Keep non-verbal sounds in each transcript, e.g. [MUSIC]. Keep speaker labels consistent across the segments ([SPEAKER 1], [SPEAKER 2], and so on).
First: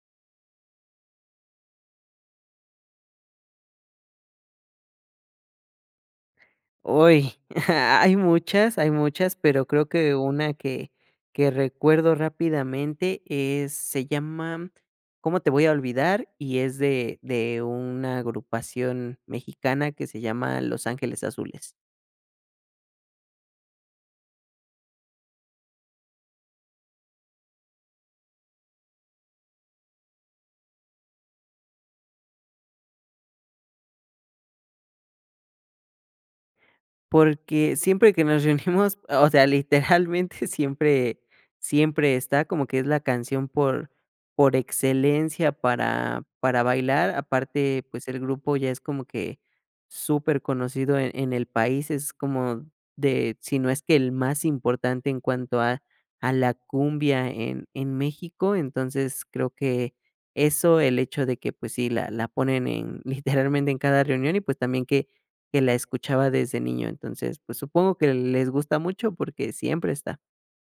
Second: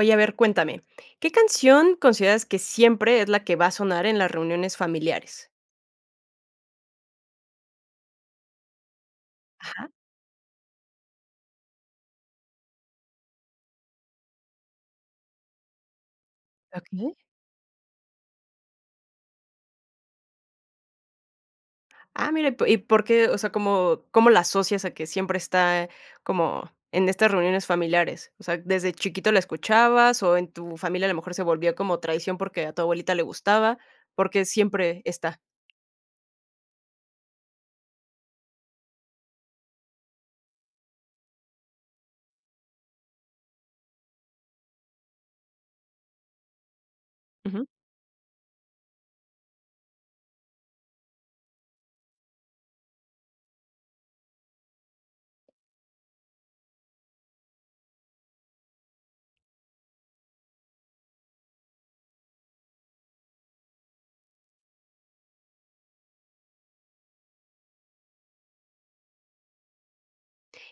[SPEAKER 1] Oye, a ver, cuéntame, ¿qué canción consideras que siempre es la que va a sonar en las reuniones familiares?
[SPEAKER 2] Uy, hay muchas hay muchas, pero, creo
[SPEAKER 1] Ajá.
[SPEAKER 2] que una que que recuerdo rápidamente es se llama, ¿cómo te voy a olvidar? Y es
[SPEAKER 1] Okey.
[SPEAKER 2] de de una agrupación mexicana que se llama Los Ángeles Azules.
[SPEAKER 1] Ah, mira, ¿y po y por qué? O sea, ¿cómo cómo la asocias a que siempre está como en estas reuniones familiares? O sea, ¿desde chiquito la escuchabas? ¿O en tu familia a lo mejor se volvía como traición porque a tu abuelita le gustaba? ¿Por qué, siempre está?
[SPEAKER 2] Porque siempre que nos reunimos, o sea, literalmente siempre siempre está como que es la canción por por excelencia para para bailar.
[SPEAKER 1] Ujú.
[SPEAKER 2] Aparte, pues, el grupo ya es como que superconocido en en el país, es como de, si no es que el más importante en cuanto a a la cumbia en en México. Entonces creo que eso el hecho de que pues, sí la la ponen en literalmente [CHUCKLES] en cada reunión y pues, también que que la escuchaba desde niño, entonces, pues, supongo que les gusta mucho porque siempre está.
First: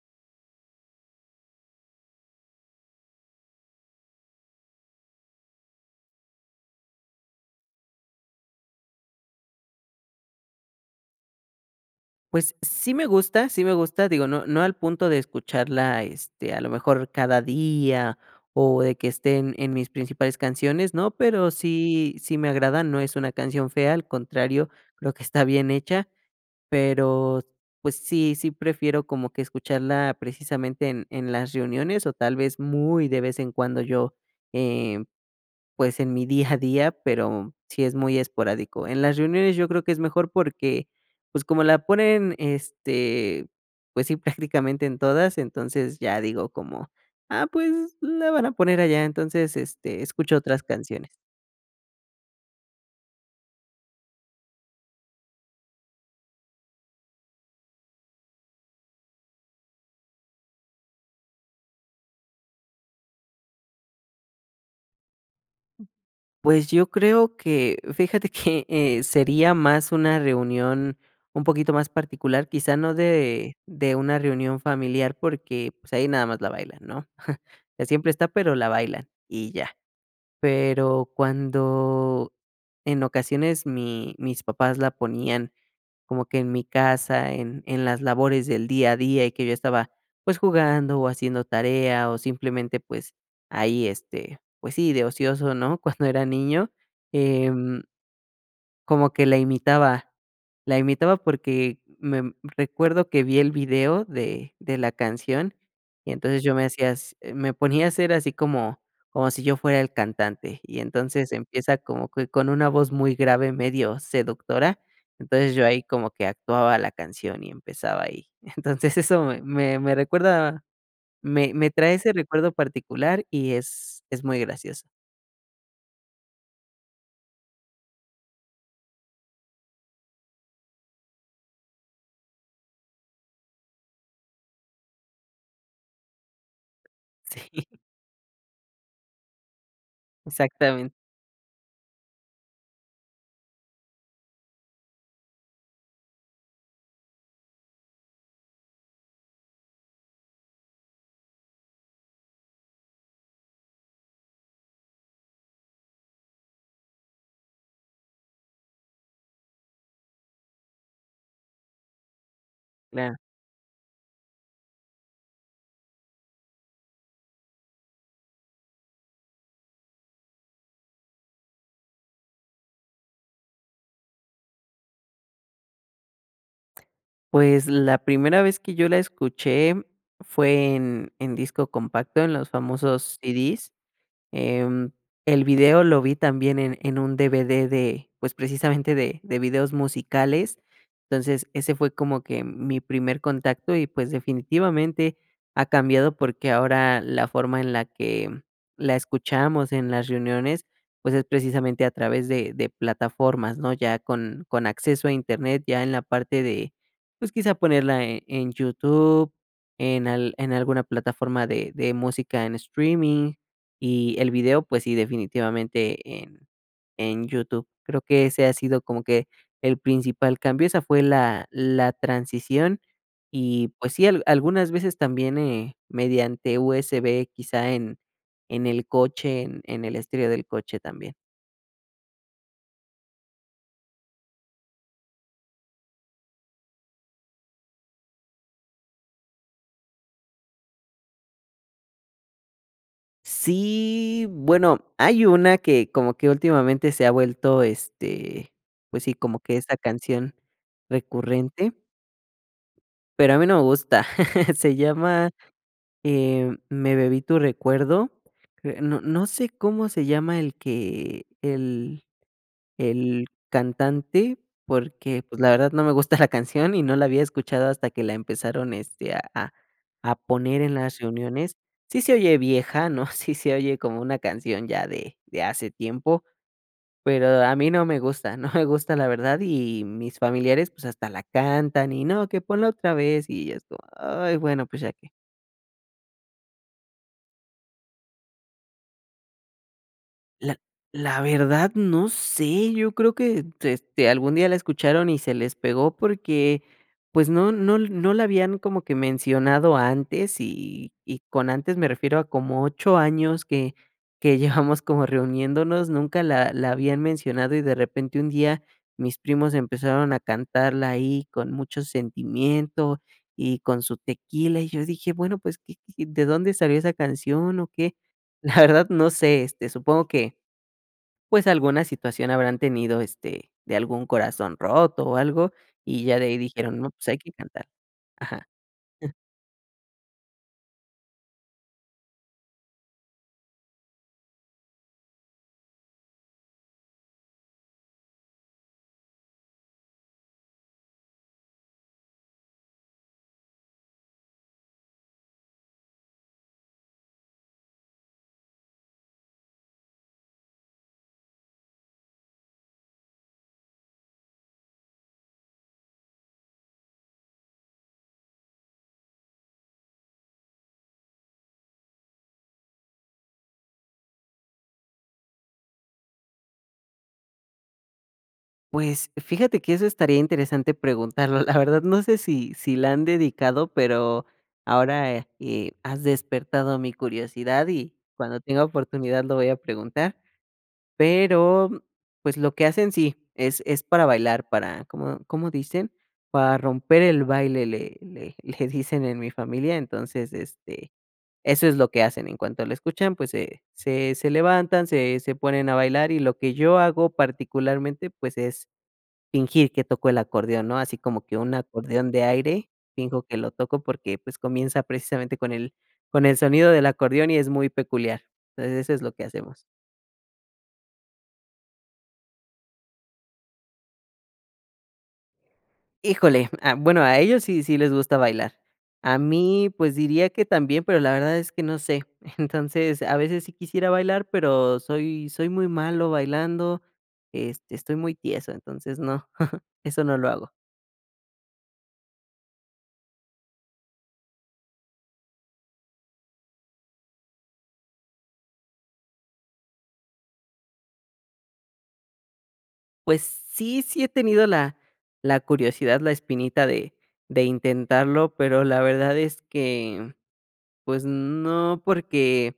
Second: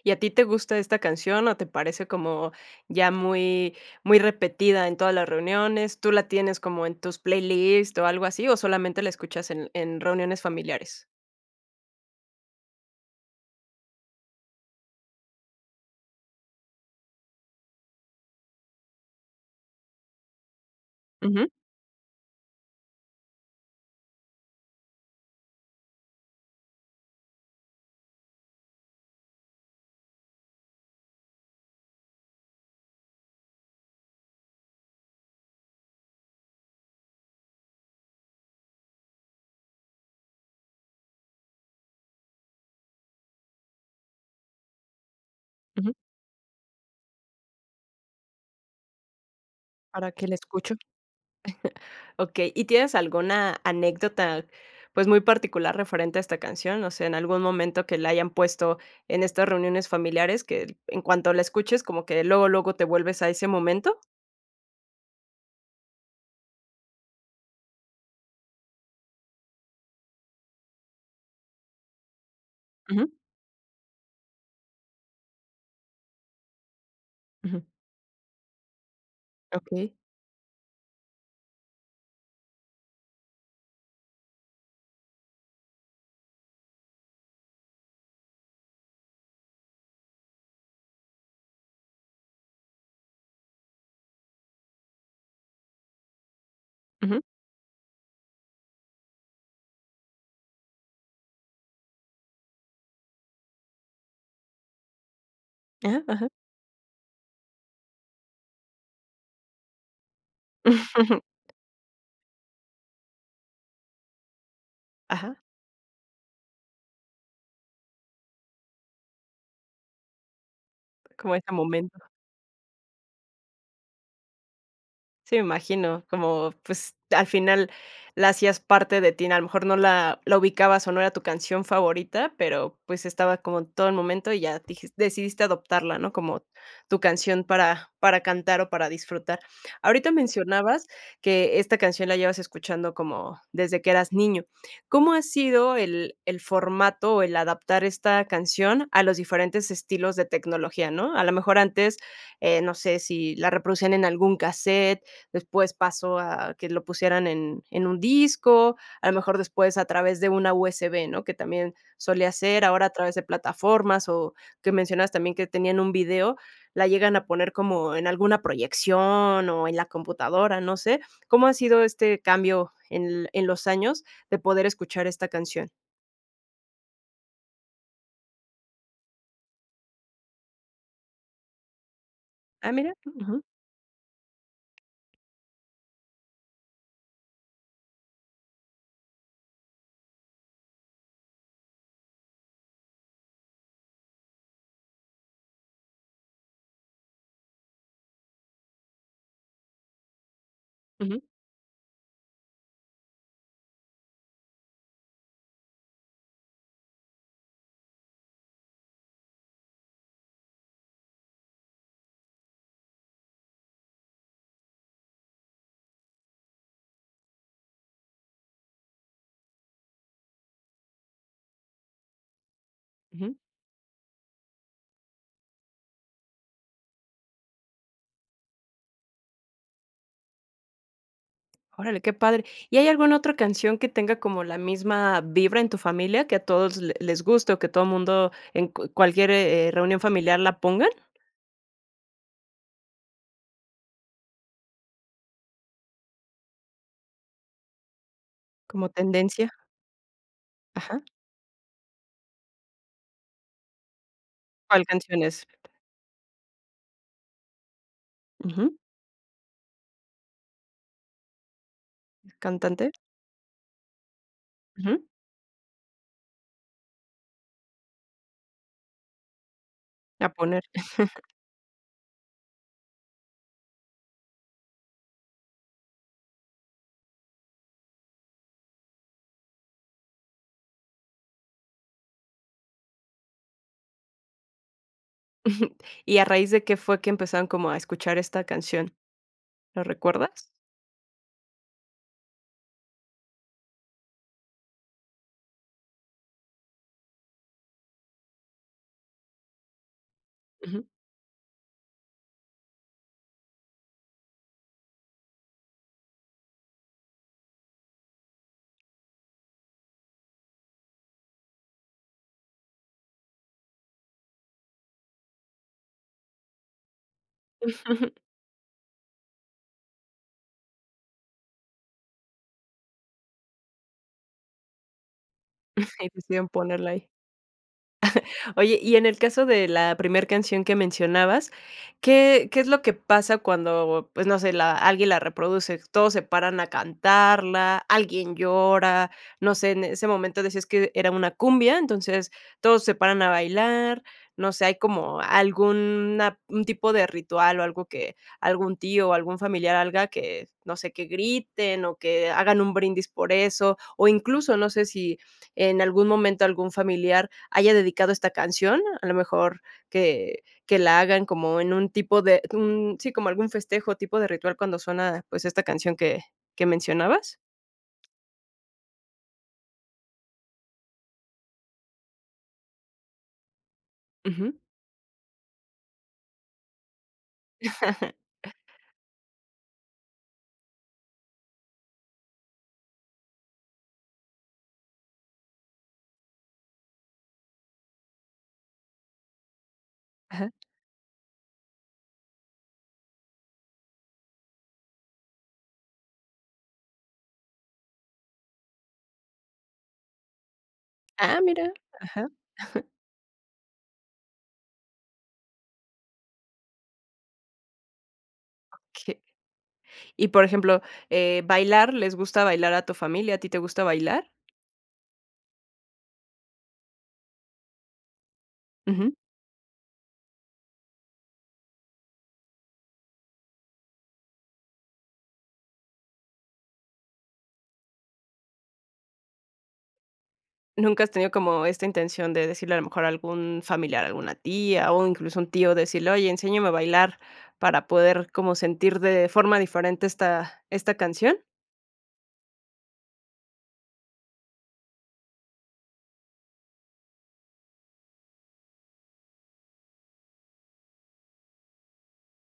[SPEAKER 1] ¿Y a ti te gusta esta canción, o te parece como ya muy muy repetida en todas las reuniones? ¿Tú la tienes como en tus playlist o algo así, o solamente la escuchas en en reuniones familiares?
[SPEAKER 2] Pues, sí me gusta sí me gusta, digo, no no al punto de escucharla, este, a lo mejor, cada día o de que estén, en mis principales canciones, ¿no?
[SPEAKER 1] Ujú.
[SPEAKER 2] Pero sí sí me agrada, no es una canción fea, al contrario, creo que está bien hecha, pero, pues, sí sí prefiero como que escucharla, precisamente, en en las reuniones, o tal vez, muy de vez en cuando yo, eh, pues, en mi día a día, [CHUCKLES] pero sí es muy esporádico. En las reuniones yo creo que es mejor porque, pues, como la ponen, este, pues sí, prácticamente en todas,
[SPEAKER 1] Ujú.
[SPEAKER 2] entonces ya digo como: "Ah, pues, la van a poner allá", entonces, este,
[SPEAKER 1] ¿Para qué le
[SPEAKER 2] escucho otras
[SPEAKER 1] escucho?
[SPEAKER 2] canciones.
[SPEAKER 1] [CHUCKLES] Okey, ¿y tienes alguna anécdota, pues, muy particular referente a esta canción? O sea, ¿en algún momento que la hayan puesto en estas reuniones familiares que, en cuanto la escuches, como que luego, luego te vuelves a ese momento?
[SPEAKER 2] Pues, yo creo que, fíjate, que [CHUCKLES] eh, sería más una reunión un poquito más particular, quizá no
[SPEAKER 1] Ujú.
[SPEAKER 2] de de una reunión familiar porque, pues, ahí nada más la bailan, ¿no? [CHUCKLES]
[SPEAKER 1] Ujú.
[SPEAKER 2] Siempre está, pero la bailan y ya.
[SPEAKER 1] Okey.
[SPEAKER 2] Pero cuando en ocasiones mi mis papás la ponían como que en mi casa, en en las labores del día a día, y que yo estaba, pues, jugando o haciendo tarea, o simplemente, pues, ahí, este, pues sí, de ocioso, ¿no? Cuando era niño,
[SPEAKER 1] Ujú.
[SPEAKER 2] em como que la imitaba. La imitaba porque me recuerdo que vi el video de de la canción,
[SPEAKER 1] Ajá,
[SPEAKER 2] y
[SPEAKER 1] ajá.
[SPEAKER 2] entonces yo me hací me ponía a hacer así como como si yo fuera el cantante, y entonces
[SPEAKER 1] [CHUCKLES]
[SPEAKER 2] empieza como que con una voz muy grave, medio seductora,
[SPEAKER 1] Ajá.
[SPEAKER 2] entonces yo ahí como que actuaba la canción y empezaba ahí, entonces eso me me recuerda,
[SPEAKER 1] Como este
[SPEAKER 2] me me trae
[SPEAKER 1] momento.
[SPEAKER 2] ese recuerdo particular y es es muy gracioso.
[SPEAKER 1] Sí, me imagino, como, pues, al final la hacías parte de ti, a lo mejor no la la ubicabas o no era tu canción favorita, pero, pues, estaba como en todo el momento y ya dijiste decidiste adoptarla, ¿no? Como tu canción
[SPEAKER 2] Sí.
[SPEAKER 1] para para cantar o para disfrutar. Ahorita mencionabas
[SPEAKER 2] Exactamente.
[SPEAKER 1] que esta canción la llevas escuchando como desde que eras niño, ¿cómo ha sido el el formato o el adaptar esta canción a los diferentes estilos de tecnología?, ¿no? A lo mejor antes, eh, no sé, si la reproducían en algún casete, después pasó a que lo pusieran en en un disco, a lo mejor después a través de una USB, ¿no? Que también solía ser, ahora a través
[SPEAKER 2] Claro.
[SPEAKER 1] de plataformas o que mencionas también que tenían un video, la llegan a poner como en alguna proyección o en la computadora, no sé, ¿cómo ha sido este cambio en en los años de poder escuchar esta canción?
[SPEAKER 2] Pues, la primera vez que yo la escuché fue en en disco compacto, en los
[SPEAKER 1] Ah mira,
[SPEAKER 2] famosos
[SPEAKER 1] ujú.
[SPEAKER 2] CDs. Eh, el video lo vi también en en un DVD de, pues, precisamente de de videos musicales, entonces ese fue como que mi primer contacto y, pues, definitivamente ha cambiado porque ahora la forma en la que la escuchamos en las reuniones, pues,
[SPEAKER 1] Ujú.
[SPEAKER 2] es precisamente a través de de plataformas, ¿no? Ya con con acceso a Internet, ya en la parte de, pues, quizá ponerla en en YouTube, en al en alguna plataforma de de música en streaming y el video, pues, sí, definitivamente en en YouTube. Creo que ese ha sido como que el principal cambio, esa fue la la transición
[SPEAKER 1] Ujú.
[SPEAKER 2] y, pues sí, algunas veces también, eh, mediante USB quizá en en el coche, en en el estilo del coche también.
[SPEAKER 1] Órale, qué padre, ¿y hay alguna otra canción que tenga como la misma vibra en tu familia, que a todos le les guste, o que todo mundo en cualquier, eh, reunión familiar la pongan?
[SPEAKER 2] Sí, bueno, hay una que como que últimamente se ha vuelto este,
[SPEAKER 1] Como
[SPEAKER 2] pues sí, como que
[SPEAKER 1] tendencia.
[SPEAKER 2] esa canción
[SPEAKER 1] Ajá.
[SPEAKER 2] recurrente pero a mí no me gusta. [LAUGHS] Se
[SPEAKER 1] ¿Cuál cancion
[SPEAKER 2] llama
[SPEAKER 1] es?
[SPEAKER 2] eh, "Me bebí tu recuerdo".
[SPEAKER 1] Ujú.
[SPEAKER 2] Eh, no no sé cómo se llama el que el
[SPEAKER 1] ¿El cantante?
[SPEAKER 2] el cantante,
[SPEAKER 1] Ujú.
[SPEAKER 2] porque pues, la verdad no me gusta la canción y no la había escuchado hasta que la empezaron este a a
[SPEAKER 1] A
[SPEAKER 2] poner
[SPEAKER 1] poner.
[SPEAKER 2] en las
[SPEAKER 1] [CHUCKLES]
[SPEAKER 2] reuniones. Sí se oye vieja, ¿no? [CHUCKLES] Sí se oye como una canción ya de de hace tiempo, pero a mí no me gusta [CHUCKLES] no me gusta la verdad y mis familiares pues, hasta la cantan y no que ponla otra vez, y ya es como, ay, bueno, pues, ya que.
[SPEAKER 1] [CHUCKLES] ¿Y a raíz de qué fue que empezaron como a escuchar esta canción? ¿Lo recuerdas?
[SPEAKER 2] La la verdad, no sé, yo creo que eh, este algún día la escucharon y se les pegó porque pues no no no la habían como que mencionado antes
[SPEAKER 1] Ujú.
[SPEAKER 2] y y y y con antes me refiero a como 8 años que que [CHUCKLES] llevamos como reuniéndonos, nunca la la habían mencionado y de repente un día mis primos empezaron a cantarla ahí, con mucho sentimiento y con su tequila y yo dije, bueno, pues, y, y, ¿de dónde salió esa canción o qué?
[SPEAKER 1] [CHUCKLES]
[SPEAKER 2] La verdad no sé, este supongo que, pues, alguna situación habrán tenido, este, de algún corazón roto o algo, y
[SPEAKER 1] [CHUCKLES] Y
[SPEAKER 2] ya de ahí
[SPEAKER 1] quisieron
[SPEAKER 2] dijeron:
[SPEAKER 1] ponerla
[SPEAKER 2] "No, pues,
[SPEAKER 1] ahí.
[SPEAKER 2] hay que cantar". Ajá,
[SPEAKER 1] [CHUCKLES] Oye, y en el caso de la primer canción que mencionabas, ¿qué qué es lo que pasa cuando, pues, no sé, la alguien la reproduce? Todos se paran a cantarla, alguien llora, no sé, en ese momento decías que era una cumbia, entonces todos se paran a bailar. No sé, ¿hay como algún a un tipo de ritual, o algo que algún tío o algún familiar haga, que no sé que griten o que hagan un brindis por eso? O incluso no sé si en algún momento algún familiar haya dedicado esta canción, a lo mejor que que la hagan como en un tipo de un sí, como algún festejo tipo de ritual cuando suena, pues, esta canción ¿que que mencionabas?
[SPEAKER 2] Pues, fíjate que eso estaría interesante preguntarlo, la [CHUCKLES] verdad, no sé, si si la han dedicado, pero,
[SPEAKER 1] Ujú.
[SPEAKER 2] ahora eh, has despertado mi curiosidad y cuando
[SPEAKER 1] [LAUGHS]
[SPEAKER 2] tenga oportunidad lo voy a preguntar, pero, pues, lo que hacen sí, es es para bailar, para, ¿cómo cómo dicen? Para romper el baile le le le dicen [CHUCKLES] en mi familia, entonces,
[SPEAKER 1] Ajá.
[SPEAKER 2] este, eso es lo que hacen. En cuanto lo escuchan, pues, se se levantan, se se ponen a bailar, y lo que yo hago particularmente, pues, es fingir que toco el acordeón, ¿no? Así como que
[SPEAKER 1] ¡Ah,
[SPEAKER 2] un
[SPEAKER 1] mira!
[SPEAKER 2] acordeón de
[SPEAKER 1] Ajá.
[SPEAKER 2] aire,
[SPEAKER 1] [CHUCKLES]
[SPEAKER 2] finjo que lo toco porque, pues, comienza precisamente con el con el sonido del acordeón y es muy peculiar. Entonces, eso es lo
[SPEAKER 1] Okey.
[SPEAKER 2] que hacemos.
[SPEAKER 1] Y por ejemplo, eh, ¿bailar les gusta bailar a tu familia? ¿A ti te gusta bailar?
[SPEAKER 2] Híjole, ah, bueno, a ellos sí sí les gusta bailar,
[SPEAKER 1] Ujú.
[SPEAKER 2] a mí, pues diría que también, pero la verdad es que no sé. [CHUCKLES] Entonces, a veces sí quisiera bailar, pero soy soy muy malo bailando, este, estoy muy tieso, entonces no, [CHUCKLES] eso no lo hago.
[SPEAKER 1] ¿Nunca has tenido como esta intención de decirle a lo mejor a algún familiar, alguna tía, o incluso un tío decirle: "Oye, enséñame a bailar para poder como sentir de forma diferente esta esta canción"
[SPEAKER 2] Pues sí, sí he tenido la la curiosidad, la espinita de de intentarlo, pero la verdad es que, pues no, porque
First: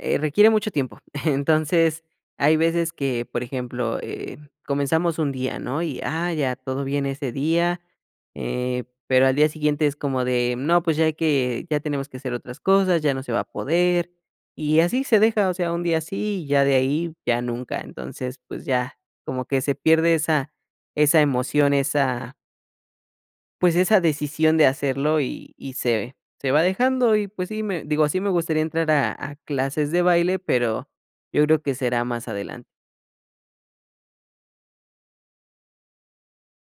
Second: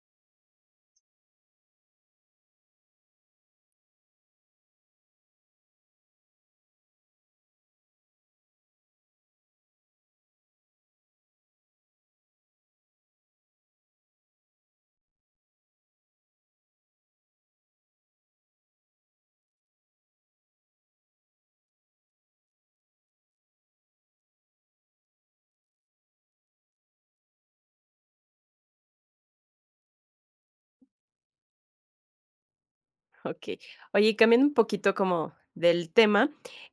[SPEAKER 2] eh, requiere mucho tiempo. [CHUCKLES] Entonces, hay veces que, por ejemplo, eh, comenzamos un día, ¿no? Y, ah, ya todo bien ese día, eh, pero al día siguiente es como de, no, pues, ya hay que, ya tenemos que hacer otras cosas, ya no se va a poder, y así se deja, o sea, un día así y ya de ahí ya nunca, entonces, pues ya, como que se pierde esa esa emoción, esa pues, esa decisión de hacerlo y y se va dejando, y pues sí me digo, sí me gustaría entrar a a clases de baile, pero yo creo que será más adelante.
[SPEAKER 1] Okey. Oye, y cambiando un poquito como del tema,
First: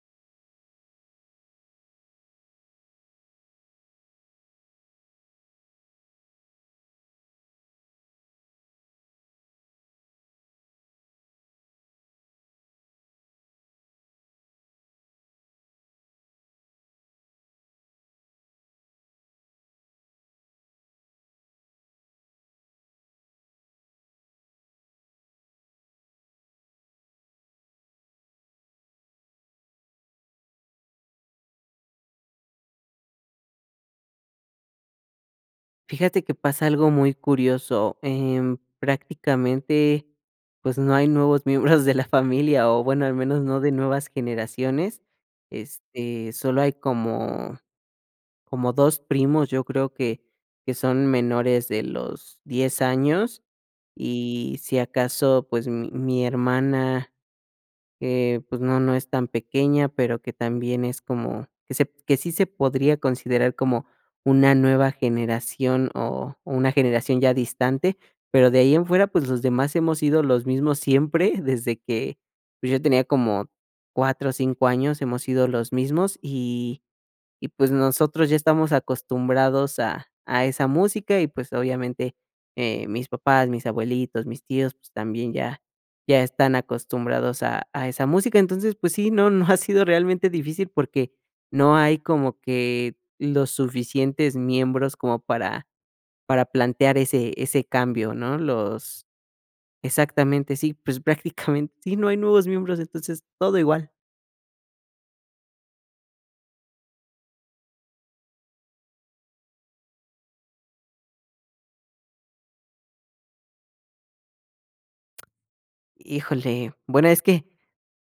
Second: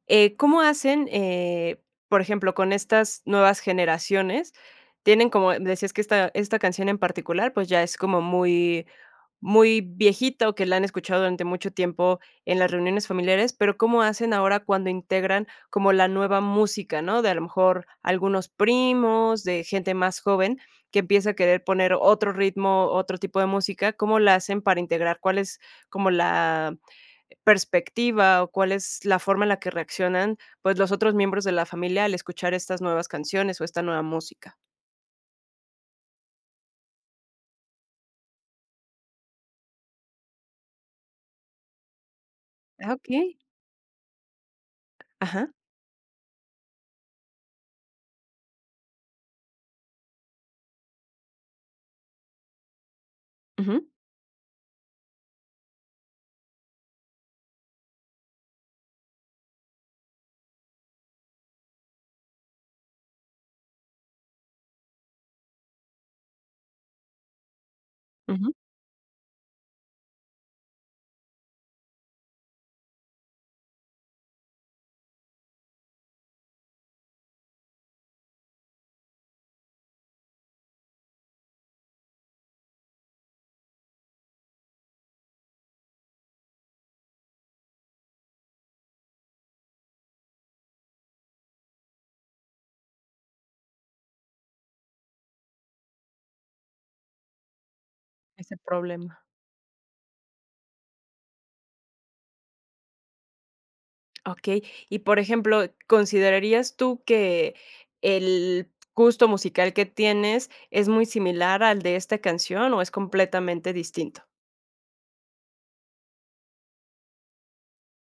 [SPEAKER 1] eh, ¿cómo hacen, eh, por ejemplo, con estas nuevas generaciones? Tienen, como decías, que esta esta canción en particular, pues, ya es como muy muy viejito, que la han escuchado durante mucho tiempo en las reuniones familiares, pero ¿cómo hacen ahora cuando integran como la nueva música, no? De a lo mejor algunos primos, de gente más joven, que empieza a querer poner otro ritmo, otro tipo de música, ¿cómo la hacen para integrar? ¿Cuál es como la perspectiva, o cuál es la forma en la que reaccionan? Pues, los otros miembros de la familia al escuchar estas nuevas canciones o esta nueva música.
[SPEAKER 2] Fíjate que pasa algo muy curioso, em, prácticamente, pues, no hay nuevos [CHUCKLES] miembros de la familia, o
[SPEAKER 1] Ah,
[SPEAKER 2] bueno, al
[SPEAKER 1] okey.
[SPEAKER 2] menos no de nuevas generaciones,
[SPEAKER 1] Ajá.
[SPEAKER 2] este, solo hay como como 2 primos, yo creo que que son menores de los 10 años,
[SPEAKER 1] Ujú.
[SPEAKER 2] y si acaso, pues, mi mi hermana eh, pues, no no es tan pequeña, pero, que también es como que se que sí, se podría considerar como una nueva generación o una generación ya distante, pero,
[SPEAKER 1] Ujú.
[SPEAKER 2] de ahí en fuera, pues, los demás hemos sido los mismos siempre, desde que, pues, yo tenía como 4, 5 años, hemos sido los mismos, y y pues, nosotros ya estamos acostumbrados a a esa música, y pues, obviamente, eh, mis papás, mis abuelitos, mis tíos, pues, también ya ya están acostumbrados a a esa música. Entonces, pues sí, no no ha sido realmente difícil porque no hay como que los suficientes miembros como para para plantear ese ese cambio, ¿no?
[SPEAKER 1] Ese
[SPEAKER 2] Los
[SPEAKER 1] problema.
[SPEAKER 2] exactamente sí, pues, prácticamente [CHUCKLES] sí, no hay nuevos miembros, entonces todo igual.
[SPEAKER 1] Okey. Y por ejemplo, ¿considerarías tú que el gusto musical que tienes es muy similar al de esta canción, o es completamente distinto?
[SPEAKER 2] Híjole, bueno, es que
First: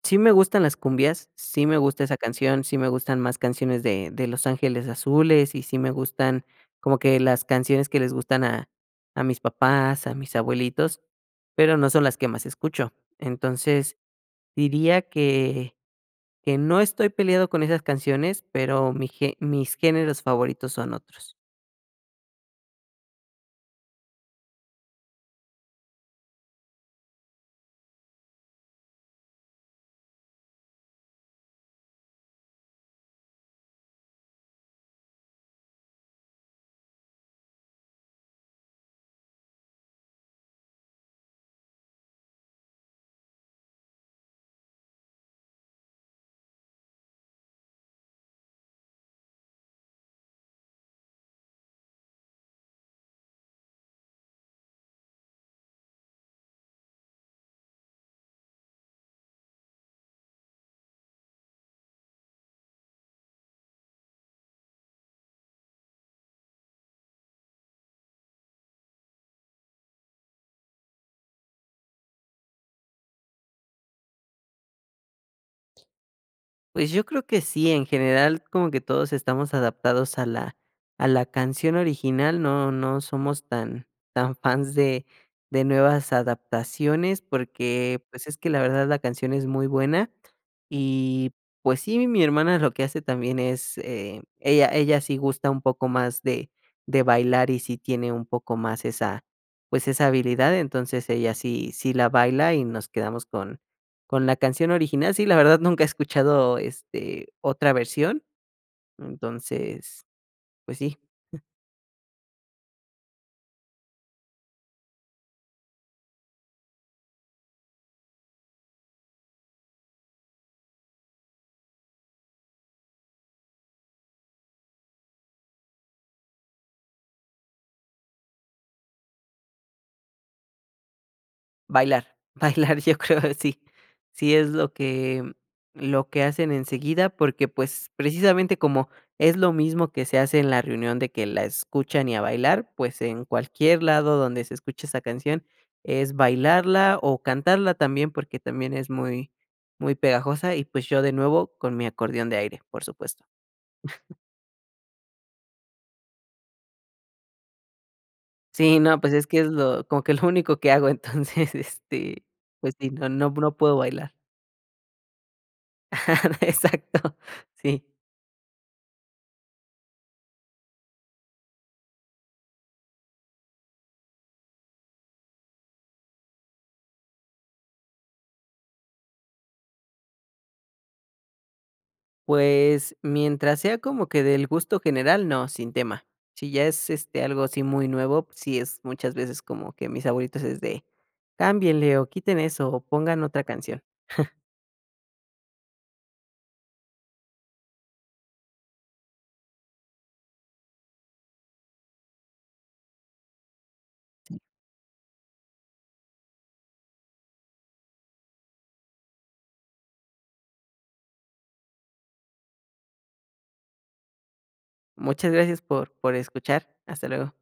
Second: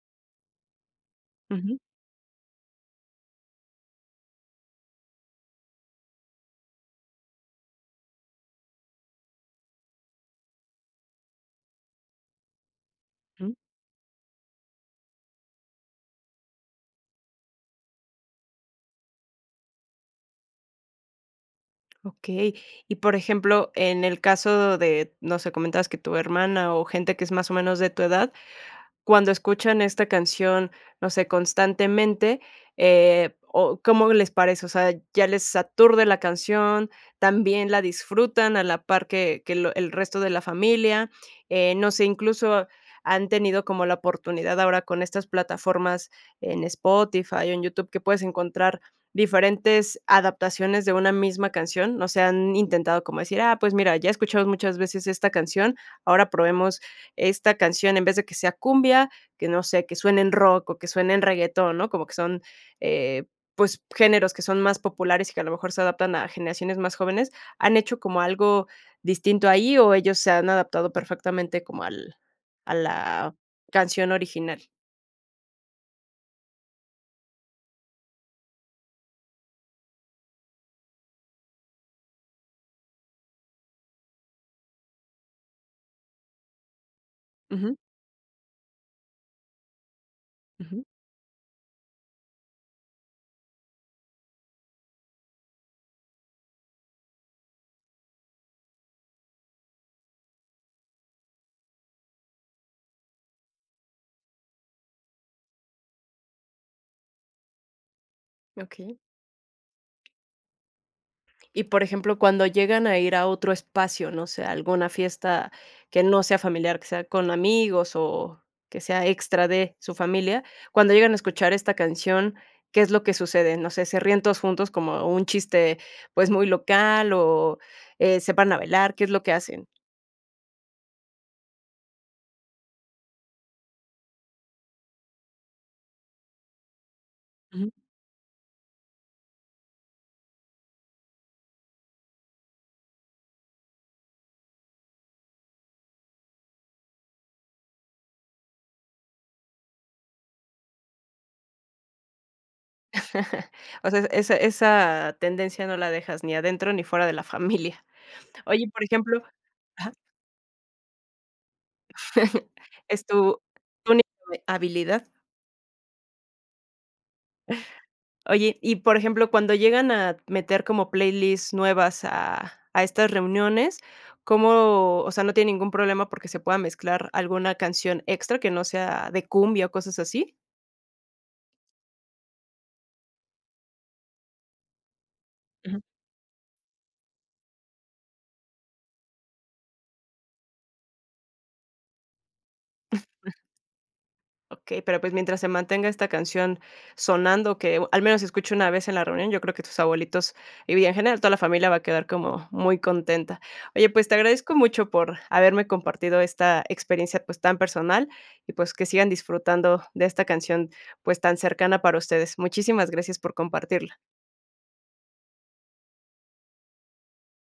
[SPEAKER 2] sí me gustan las cumbias, sí me
[SPEAKER 1] Ujú.
[SPEAKER 2] gusta esa canción, sí me gustan más canciones de de Los Ángeles Azules y sí me gustan como que las canciones que les gustan a a mis papás, a mis abuelitos, pero no son las que más escucho.
[SPEAKER 1] Mm.
[SPEAKER 2] Entonces, diría que que no estoy peleado con esas canciones, pero mi ge mis géneros favoritos son otros.
[SPEAKER 1] Okey. Y por ejemplo, en el caso de, no sé, comentabas que tu hermana o gente que es más o menos de tu edad, cuando escuchan esta canción, no sé, constantemente, eh, ¿o cómo les parece? O sea, ¿ya les aturde la canción? ¿También la disfrutan a la par que que lo el resto de la familia? Eh, no sé, incluso han tenido como la oportunidad ahora con estas plataformas en Spotify, en YouTube, que puedes encontrar diferentes adaptaciones de una misma canción. No sé, ¿han intentado como decir, ah, pues, mira, ya he escuchado muchas veces esta canción, ahora probemos esta canción, en vez de que sea cumbia, que no sé, que suene en rock, o que suene en reggaetón, ¿no? Como que son, eh, pues, géneros que son más populares y que a lo mejor se adaptan a generaciones más jóvenes, ¿han hecho como algo distinto ahí o ellos se han adaptado perfectamente como al a la canción original?
[SPEAKER 2] Pues, yo creo que sí, en general como que todos estamos adaptados a la a la canción original, no no somos tan tan fans de de nuevas adaptaciones
[SPEAKER 1] Ujú.
[SPEAKER 2] porque, pues, es que la verdad la canción es muy buena
[SPEAKER 1] Ujú.
[SPEAKER 2] y, pues, sí, mi hermana lo que hace también es eh, ella ella sí gusta un poco más de de bailar y sí tiene un poco más esa, pues, esa habilidad, entonces ella sí sí la baila y nos quedamos con con la canción original. Sí, la verdad nunca he escuchado, este, otra versión.
[SPEAKER 1] Okey.
[SPEAKER 2] Entonces, pues sí. [CHUCKLES]
[SPEAKER 1] Y por ejemplo, cuando llegan a ir a otro espacio, no sé, alguna fiesta que no sea familiar, que sea con amigos, o que sea extra de su familia, cuando llegan a escuchar esta canción, ¿qué es lo que sucede? No sé, ¿se ríen todos juntos como un chiste, pues, muy local, o eh, se paran a bailar, qué es lo que hacen?
[SPEAKER 2] Bailar, bailar yo creo sí. Sí es lo que lo que hacen enseguida porque,
[SPEAKER 1] Ujú.
[SPEAKER 2] pues, precisamente como es lo mismo que se hace en la reunión de que la escuchan y a bailar, pues, en cualquier lado donde se escucha esa canción es bailarla o cantarla también porque también es muy muy pegajosa y, pues, yo de nuevo con mi acordeón de aire, por supuesto.
[SPEAKER 1] [CHUCKLES] O sea,
[SPEAKER 2] [CHUCKLES]
[SPEAKER 1] esa esa tendencia no la dejas ni adentro ni fuera de la familia. [CHUCKLES] Oye, y
[SPEAKER 2] Sí,
[SPEAKER 1] por
[SPEAKER 2] no, pues
[SPEAKER 1] ejemplo
[SPEAKER 2] es que es lo
[SPEAKER 1] ajá.
[SPEAKER 2] como que lo único que hago entonces este,
[SPEAKER 1] [CHUCKLES]
[SPEAKER 2] pues sí,
[SPEAKER 1] Es
[SPEAKER 2] no no
[SPEAKER 1] tu
[SPEAKER 2] no puedo
[SPEAKER 1] única
[SPEAKER 2] bailar.
[SPEAKER 1] habilidad.
[SPEAKER 2] [CHUCKLES] Exacto, sí.
[SPEAKER 1] Oye, y por ejemplo, cuando llegan a meter como playlists nuevas a a estas reuniones, ¿cómo? O sea, ¿no tiene ningún problema porque, se pueda mezclar alguna canción extra que no sea de cumbia o cosas así?
[SPEAKER 2] Pues, mientras sea como que del gusto general, no, sin
[SPEAKER 1] Ujú.
[SPEAKER 2] tema. Si ya es, este, algo así muy nuevo, pues sí, es muchas veces como que mis abuelitos es de: "Cámbienle o quiten eso o pongan
[SPEAKER 1] [CHUCKLES]
[SPEAKER 2] otra canción". [CHUCKLES]
[SPEAKER 1] Okey, pero pues, mientras se mantenga esta canción sonando, que al menos escucho una vez en la reunión, yo creo que tus abuelitos y, bien, en general, toda la familia va a quedar como muy contenta. Oye, pues te
[SPEAKER 2] Sí.
[SPEAKER 1] agradezco mucho por haberme compartido esta experiencia, pues, tan personal, y, pues, que sigan disfrutando de esta canción, pues, tan cercana para ustedes. Muchísimas gracias por compartirla.
[SPEAKER 2] Muchas gracias por por escuchar. Hasta luego.